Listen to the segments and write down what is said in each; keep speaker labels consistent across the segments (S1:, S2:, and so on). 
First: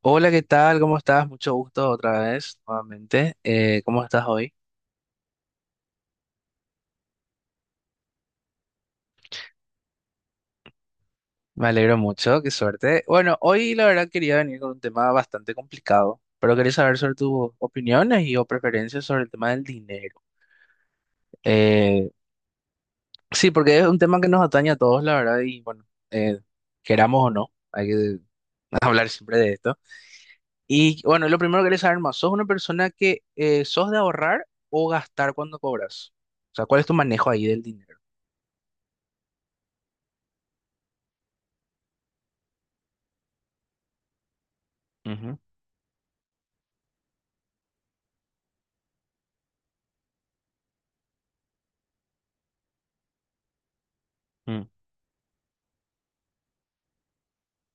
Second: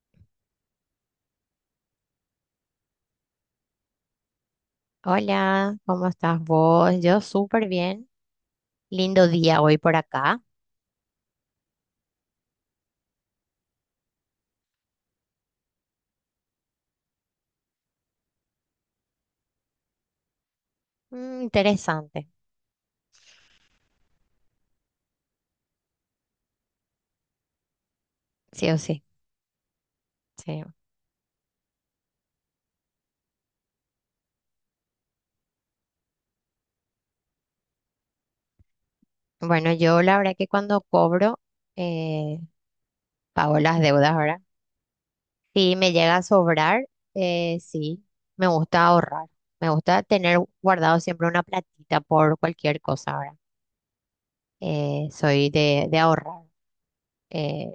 S1: Hola, ¿qué tal? ¿Cómo estás? Mucho gusto otra vez, nuevamente. ¿Cómo estás hoy?
S2: Hola, ¿cómo estás vos? Yo súper bien. Lindo día hoy por acá.
S1: Me alegro mucho, qué suerte. Bueno, hoy la verdad quería venir con un tema bastante complicado, pero quería saber sobre tus opiniones y o preferencias sobre el tema del dinero.
S2: Mm,
S1: Eh,
S2: interesante,
S1: sí, porque es un tema que nos atañe a todos, la verdad, y bueno, eh, queramos o no, hay que
S2: sí o sí.
S1: hablar siempre de esto.
S2: Sí.
S1: Y bueno, lo primero que quería saber más, ¿sos una persona que sos de ahorrar o gastar cuando cobras? O sea, ¿cuál es tu manejo ahí del dinero?
S2: Bueno, yo la verdad que cuando cobro, eh, pago las deudas ahora.
S1: Ujú,
S2: Si me llega a sobrar, sí, me gusta ahorrar. Me gusta tener guardado siempre una platita por cualquier cosa ahora.
S1: mm.
S2: Soy de ahorrar, eh,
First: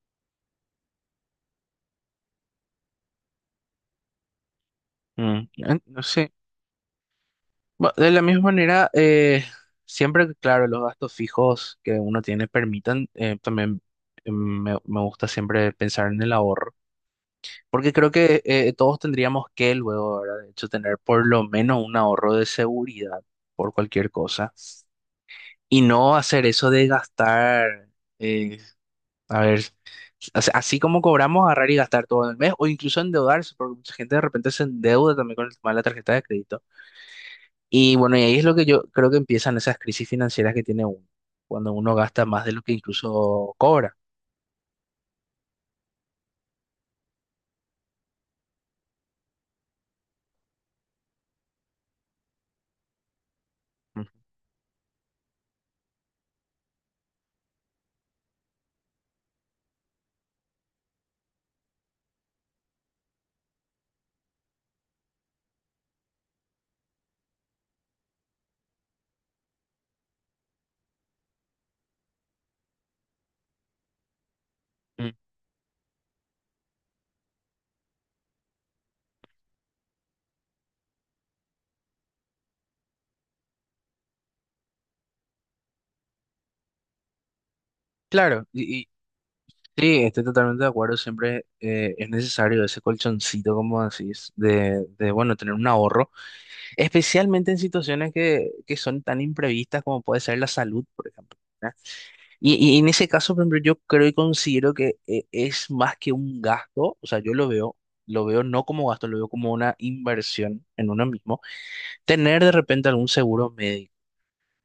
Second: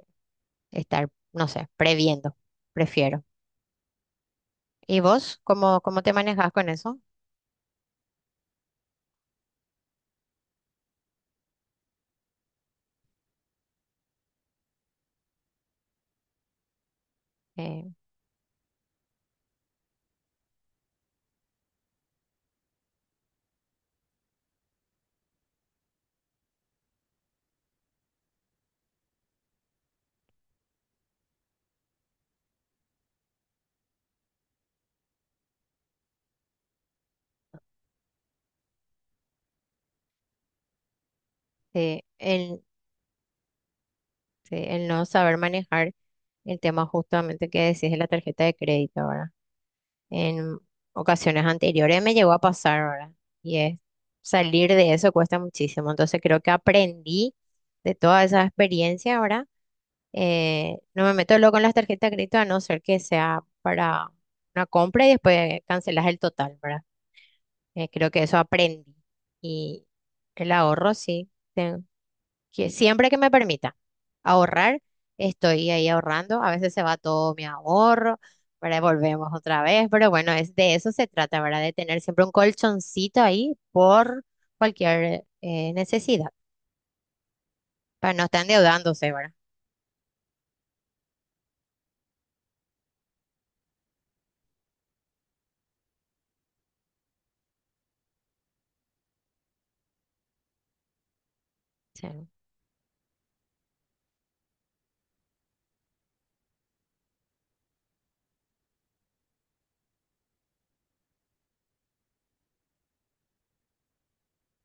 S2: estar, no sé, previendo, prefiero. ¿Y vos cómo, cómo
S1: No
S2: te
S1: sé.
S2: manejas con eso?
S1: De la misma manera, siempre que, claro, los gastos fijos que uno tiene permitan, también me gusta siempre pensar en el ahorro,
S2: Eh,
S1: porque creo que todos tendríamos que luego, ¿verdad? De hecho, tener por lo menos un ahorro de seguridad por cualquier cosa y no hacer eso de gastar, eh, a ver, o sea, así como cobramos, agarrar y gastar todo en el mes o incluso endeudarse, porque mucha gente de repente se endeuda también con el tema de la tarjeta de crédito. Y bueno, y ahí es lo que yo creo que empiezan esas crisis financieras que tiene uno, cuando uno
S2: sí,
S1: gasta más de
S2: el-
S1: lo que incluso cobra.
S2: Sí, el no saber manejar el tema justamente que decís de la tarjeta de crédito, ¿verdad? En ocasiones anteriores me llegó a pasar, ¿verdad? Y es
S1: Ujú.
S2: salir de eso cuesta muchísimo. Entonces creo que aprendí de toda esa experiencia, ¿verdad? No me meto luego con las tarjetas de crédito a no ser que sea para una compra y después cancelas el total, ¿verdad? Creo que eso aprendí. Y el ahorro, sí que siempre que me permita ahorrar,
S1: Mm.
S2: estoy ahí ahorrando. A veces se va todo mi ahorro, pero volvemos otra vez. Pero bueno, es de eso se trata, ¿verdad? De tener siempre un colchoncito ahí por cualquier necesidad, para no estar
S1: Claro, y
S2: endeudándose, ¿verdad?
S1: sí, estoy totalmente de acuerdo, siempre es necesario ese colchoncito, como decís, bueno, tener un ahorro, especialmente en situaciones que son tan imprevistas como puede ser la salud, por ejemplo. ¿Verdad?
S2: Sí.
S1: Y en ese caso, por ejemplo, yo creo y considero que es más que un gasto, o sea, yo lo veo no como gasto, lo veo como una inversión en uno mismo tener de repente algún seguro médico,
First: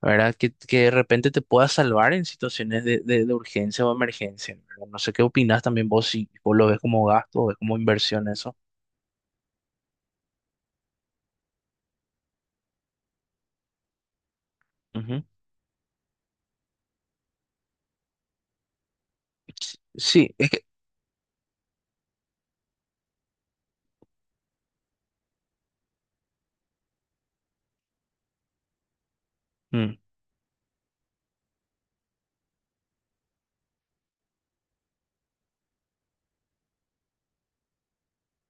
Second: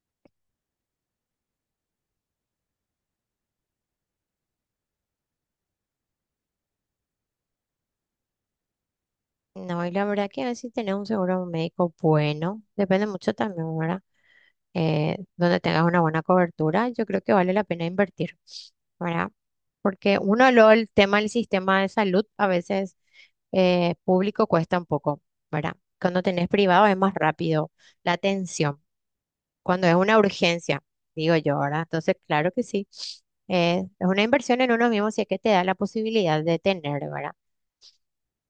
S1: ¿verdad? Que de repente te pueda salvar en situaciones de urgencia o emergencia, ¿verdad? No sé qué opinas también vos, si vos lo ves como gasto o ves como inversión eso.
S2: No, y la verdad que a veces tener un seguro médico bueno, depende mucho también, ¿verdad?
S1: Ujú.
S2: Donde tengas una buena cobertura, yo creo que vale la pena invertir, ¿verdad? Porque
S1: Sí, es
S2: uno,
S1: que,
S2: luego el tema del sistema de salud a veces público cuesta un poco, ¿verdad? Cuando tenés privado es más rápido la atención, cuando es
S1: mm,
S2: una urgencia, digo yo, ¿verdad? Entonces, claro que sí, es una inversión en uno mismo si es que te da la posibilidad de tener, ¿verdad?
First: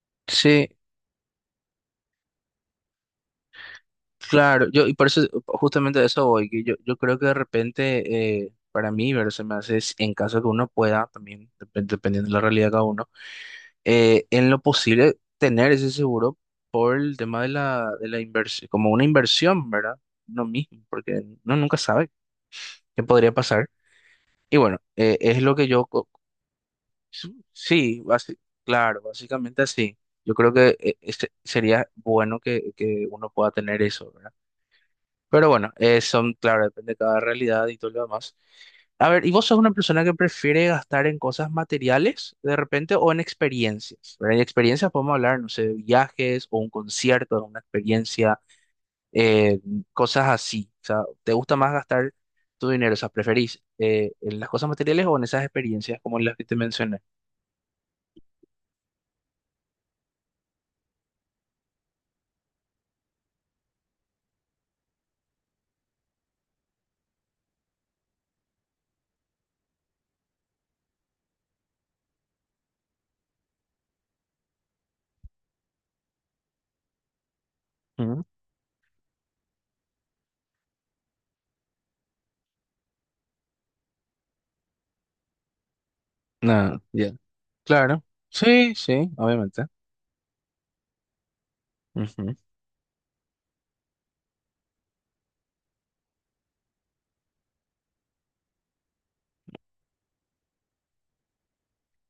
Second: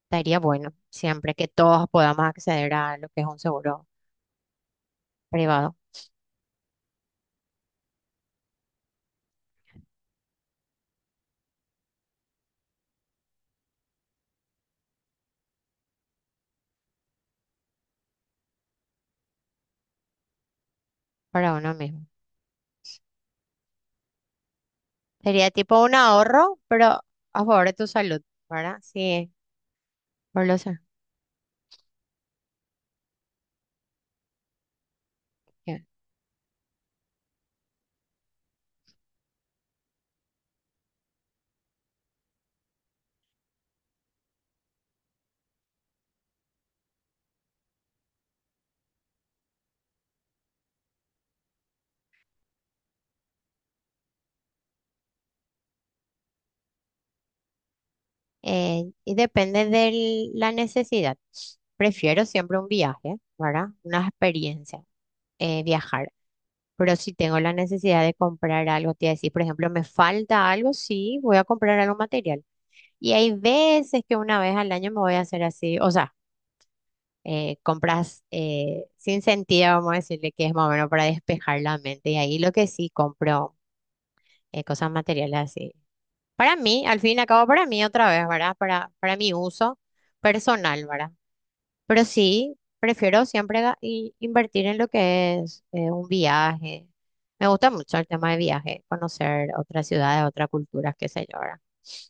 S2: Estaría bueno
S1: sí,
S2: siempre que todos podamos acceder a lo que es un seguro
S1: claro, yo, y por eso,
S2: privado
S1: justamente de eso voy, que yo creo que de repente, para mí, ver, se me hace, en caso de que uno pueda, también, dependiendo de la realidad de cada uno, en lo posible tener ese seguro por el tema de de la inversión, como una inversión, ¿verdad? No mismo, porque
S2: para
S1: no
S2: uno
S1: nunca
S2: mismo.
S1: sabe qué podría pasar. Y bueno, es
S2: Sería
S1: lo que
S2: tipo
S1: yo,
S2: un ahorro, pero a favor de tu
S1: sí,
S2: salud, ¿verdad?
S1: claro,
S2: Sí,
S1: básicamente así. Yo
S2: por
S1: creo
S2: lo
S1: que
S2: sa-
S1: eh, este- sería bueno que uno pueda tener eso, ¿verdad? Pero bueno, son, claro, depende de cada realidad y todo lo demás. A ver, ¿y vos sos una persona que prefiere gastar en cosas materiales de repente o en experiencias? ¿Verdad? En experiencias podemos hablar, no sé, de viajes o un concierto, una experiencia, eh, cosas así. O sea, ¿te gusta más gastar tu dinero? O sea, ¿preferís en las cosas materiales o en esas experiencias como las que te mencioné?
S2: Y depende de la necesidad. Prefiero siempre un viaje, ¿verdad? Una experiencia, viajar. Pero si tengo la necesidad de comprar algo, te iba a decir, por ejemplo, me falta algo, sí, voy a comprar algo material. Y hay veces que una vez al año me voy a hacer así, o sea, compras
S1: Ujú.
S2: sin sentido, vamos a decirle que es más o menos para despejar la mente. Y ahí lo que sí compro. Cosas materiales así. Para
S1: No,
S2: mí, al
S1: ya.
S2: fin y al cabo, para mí
S1: Claro.
S2: otra vez, ¿verdad?
S1: Sí,
S2: Para,
S1: sí,
S2: para mi
S1: obviamente.
S2: uso personal, ¿verdad? Pero
S1: Ujú.
S2: sí, prefiero siempre invertir en lo que es un viaje. Me gusta mucho el tema de viaje, conocer otras ciudades, otras culturas, qué sé yo, ¿verdad?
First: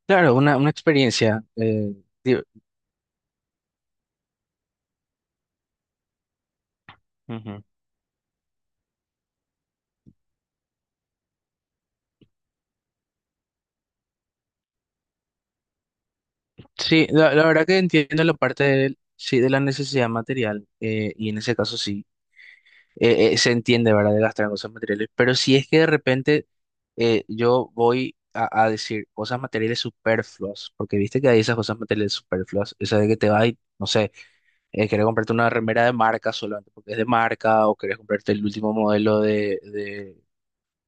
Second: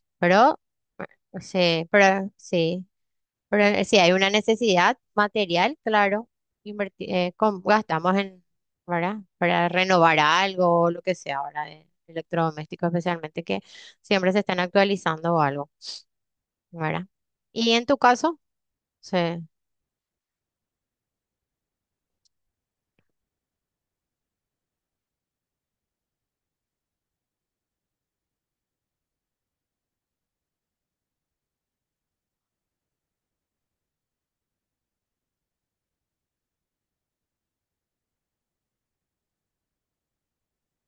S1: Claro,
S2: Pero,
S1: una experiencia.
S2: sí, pero
S1: Di-
S2: sí. Pero si hay una necesidad material, claro, gastamos en, ¿verdad? Para renovar algo o lo que sea ahora de electrodomésticos, especialmente que siempre se están actualizando o algo, ¿verdad?
S1: Sí, la verdad
S2: Y
S1: que
S2: en tu
S1: entiendo la
S2: caso,
S1: parte de,
S2: sí,
S1: sí, de la necesidad material, y en ese caso sí, se entiende, ¿verdad?, de gastar en cosas materiales, pero si es que de repente yo voy a decir cosas materiales superfluas, porque viste que hay esas cosas materiales superfluas, esa de que te vas y, no sé, querés comprarte una remera de marca solamente porque es de marca, o querés comprarte el último modelo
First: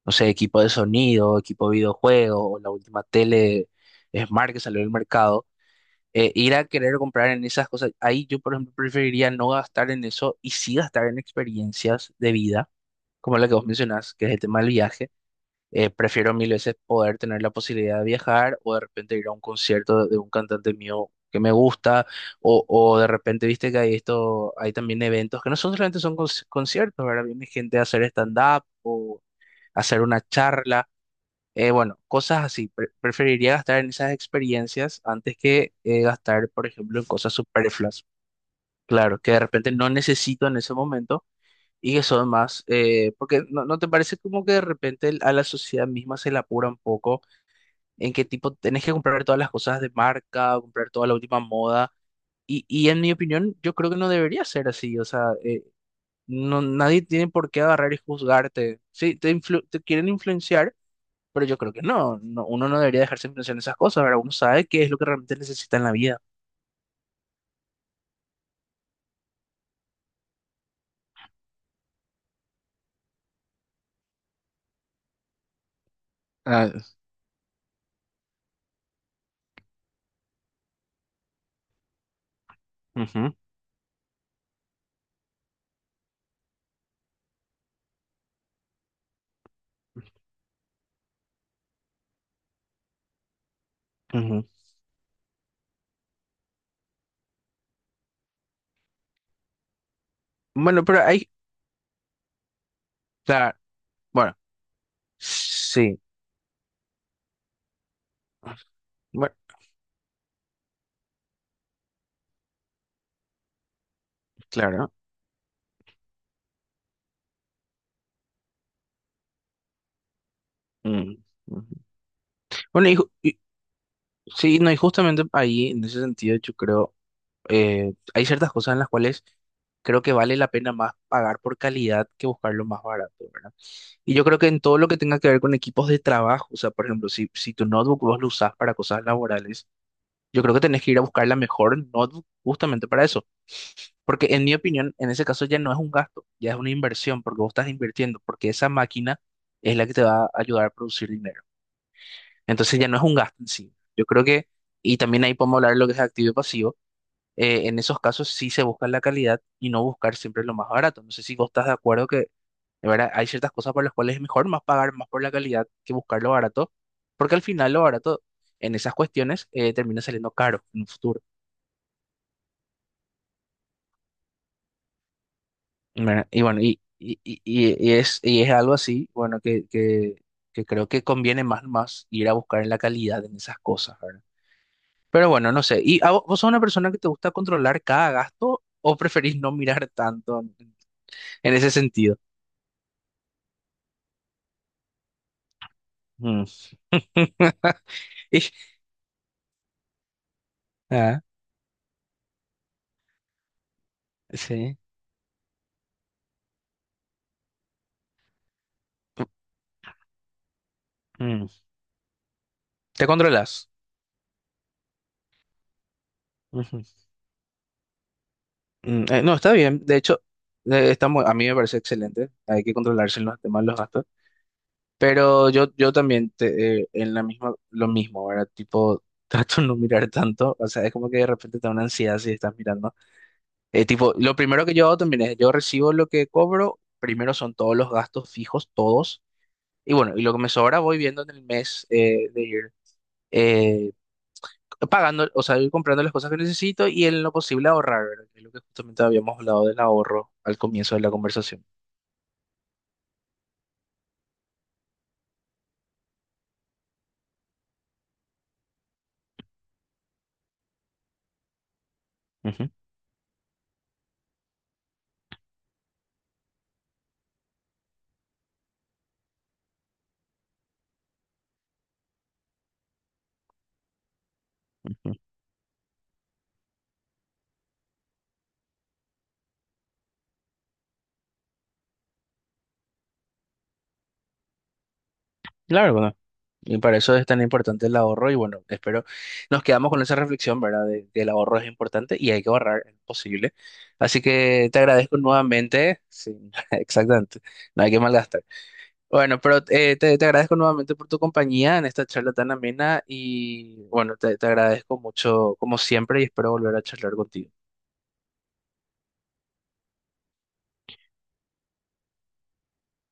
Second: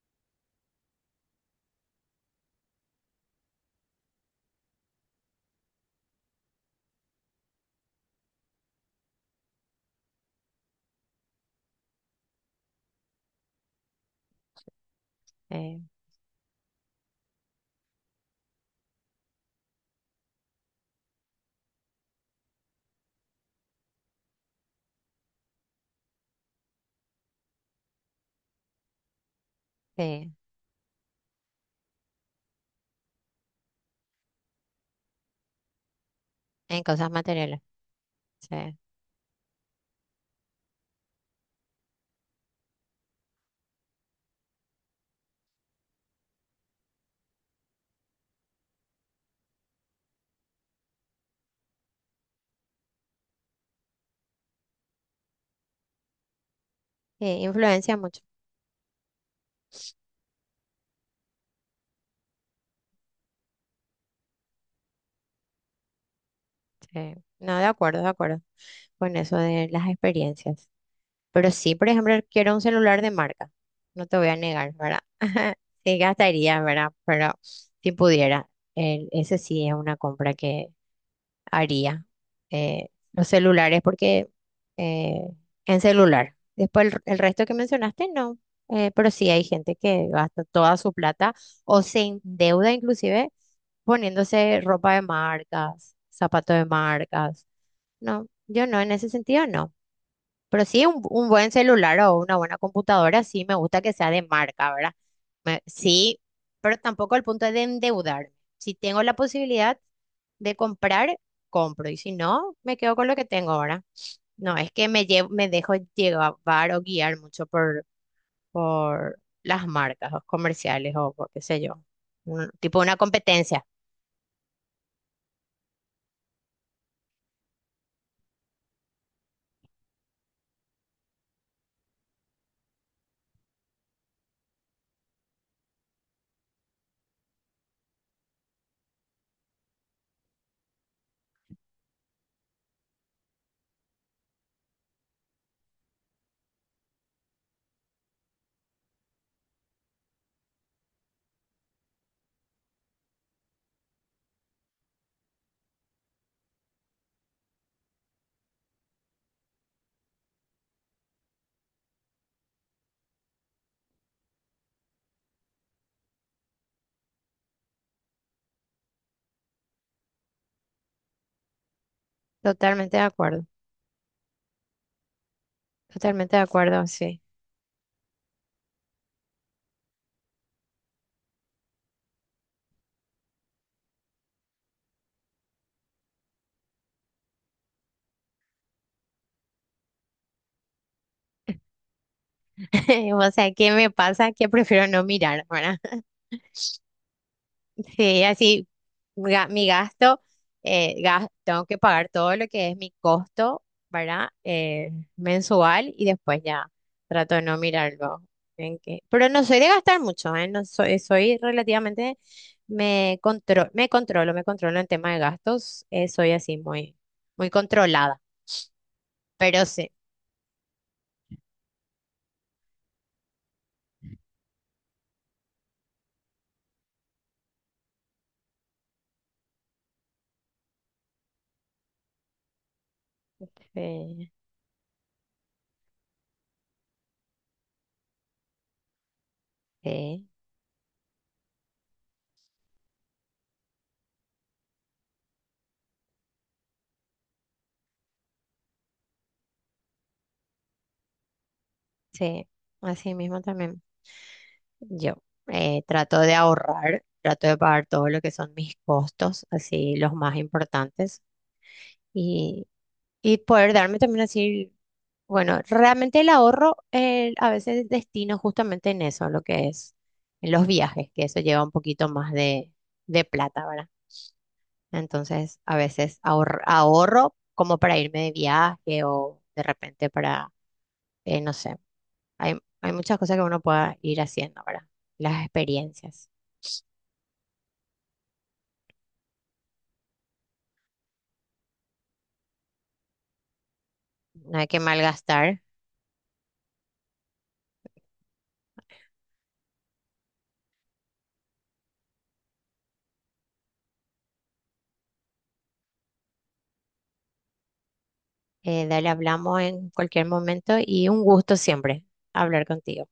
S1: no sé, equipo de sonido, equipo de videojuego, o la última tele Smart que salió del mercado ir a querer comprar en esas cosas. Ahí yo, por ejemplo, preferiría no gastar en eso y sí gastar en experiencias de vida, como la que vos mencionás, que es el tema del viaje.
S2: eh,
S1: Prefiero mil veces poder tener la posibilidad de viajar o de repente ir a un concierto de un cantante mío que me gusta o de repente, viste que hay esto, hay también eventos que no son solamente son conciertos, ¿verdad? Viene gente a hacer stand-up o hacer una
S2: sí,
S1: charla bueno, cosas así. Preferiría gastar en esas experiencias antes que gastar, por
S2: en
S1: ejemplo, en
S2: cosas
S1: cosas
S2: materiales,
S1: superfluas.
S2: sí,
S1: Claro, que de repente no necesito en ese momento y que son más, porque no, ¿no te parece como que de repente a la sociedad misma se la apura un poco en qué tipo tenés que comprar todas las cosas de marca, comprar toda la última moda? Y en mi opinión, yo creo que no debería ser así. O sea, no, nadie
S2: sí,
S1: tiene por qué agarrar
S2: influencia
S1: y
S2: mucho,
S1: juzgarte. Sí, te, te quieren influenciar, pero yo creo que no, no, uno no debería dejarse influenciar en esas cosas, ¿verdad? Uno sabe qué es lo que realmente necesita en la vida.
S2: sí. No, de acuerdo con eso de las experiencias. Pero sí, por ejemplo, quiero un celular de marca. No te voy a negar, ¿verdad? Sí, gastaría,
S1: Ah,
S2: ¿verdad? Pero si pudiera, ese sí es una compra que haría. Eh, los
S1: ujú,
S2: celulares, porque eh, en celular. Después el resto que mencionaste, no. Pero sí hay gente que gasta toda su plata o se endeuda inclusive
S1: ujú.
S2: poniéndose ropa de marcas, zapatos de marcas. No, yo no, en ese sentido no. Pero
S1: Bueno,
S2: sí, un,
S1: pero
S2: un
S1: hay,
S2: buen celular o una buena computadora, sí me
S1: claro,
S2: gusta que sea de
S1: bueno,
S2: marca, ¿verdad?
S1: sí,
S2: Sí, pero tampoco al punto de endeudarme. Si tengo la
S1: bueno,
S2: posibilidad de comprar, compro. Y si no, me quedo con lo que tengo ahora. No, es que
S1: claro.
S2: me llevo, me dejo llevar o guiar mucho por las marcas o comerciales o
S1: Mm,
S2: por qué sé
S1: ujú.
S2: yo. Tipo
S1: Bueno,
S2: una competencia.
S1: sí, no, y justamente ahí, en ese sentido, yo creo, hay ciertas cosas en las cuales creo que vale la pena más pagar por calidad que buscar lo más barato, ¿verdad? Y yo creo que en todo lo que tenga que ver con equipos de trabajo, o sea, por ejemplo, si tu notebook vos lo usás para cosas laborales, yo creo que tenés que ir a buscar la mejor notebook justamente para eso. Porque en mi opinión, en ese caso ya no es un gasto, ya es una inversión, porque vos estás invirtiendo, porque esa máquina es la que te va a ayudar a producir dinero. Entonces ya no es un gasto en sí. Yo creo que, y también ahí podemos hablar de lo que es activo y pasivo, en esos casos sí se busca la calidad y no buscar siempre lo más barato. No sé si vos estás de acuerdo que, de verdad, hay ciertas cosas por las cuales es mejor más pagar más por la calidad que buscar lo barato, porque al final lo barato en esas cuestiones termina saliendo caro en un futuro.
S2: Totalmente de acuerdo.
S1: Bueno,
S2: Totalmente
S1: y
S2: de
S1: bueno, y,
S2: acuerdo,
S1: y,
S2: sí.
S1: y, y es, y es algo así, bueno, que creo que conviene más, más ir a buscar en la calidad en esas cosas, ¿verdad? Pero bueno, no sé. ¿Y a vos, sos una persona que te gusta controlar cada gasto o preferís no mirar tanto en ese sentido?
S2: O sea, ¿qué me pasa? Que prefiero no mirar, ¿verdad?
S1: Mm.
S2: Sí,
S1: Y-
S2: así mi gasto,
S1: ah,
S2: tengo que pagar todo lo que es mi costo, ¿verdad?
S1: sí.
S2: Mensual y después ya trato de no mirarlo. Pero no soy de gastar mucho, ¿eh? No soy, soy
S1: Mm.
S2: relativamente,
S1: Te controlas.
S2: me controlo en tema de gastos, soy así
S1: Ujú.
S2: muy, muy controlada,
S1: Mm, no, está
S2: pero
S1: bien.
S2: sí,
S1: De hecho, a mí me parece excelente. Hay que controlarse en los temas de los gastos. Pero yo también en la misma, lo mismo, ¿verdad? Tipo, trato de no mirar tanto, o sea, es como que de repente te da una ansiedad si estás mirando. Tipo,
S2: eh,
S1: lo primero que yo hago también es, yo recibo lo que cobro, primero son todos los gastos fijos, todos, y bueno, y
S2: sí,
S1: lo que me sobra voy viendo en el mes de ir eh, pagando, o sea, ir comprando las cosas que necesito y en lo posible ahorrar, ¿verdad? Que es lo que justamente habíamos hablado del ahorro al comienzo de la conversación.
S2: sí, así mismo también. Yo trato de ahorrar, trato de pagar todo lo que son mis costos, así los más importantes, y,
S1: Ujú,
S2: y poder darme también así, bueno, realmente el ahorro a veces destino justamente en eso, lo que es en los viajes, que eso lleva un poquito más de plata, ¿verdad?
S1: ujú.
S2: Entonces, a veces ahorro como para irme de viaje o de repente para, no sé, hay muchas cosas que uno pueda ir haciendo, ¿verdad? Las
S1: Claro.
S2: experiencias.
S1: Y para eso es tan importante el ahorro y bueno, espero nos quedamos con esa reflexión, ¿verdad? De que el ahorro es importante y hay que ahorrar en lo posible. Así
S2: No hay
S1: que te
S2: que
S1: agradezco
S2: malgastar.
S1: nuevamente, sí, exactamente, no hay que malgastar. Bueno, pero te, te agradezco nuevamente por tu compañía en esta charla tan amena y bueno, te agradezco mucho como siempre y espero volver a charlar contigo.
S2: Dale, hablamos en cualquier momento y un gusto siempre hablar contigo.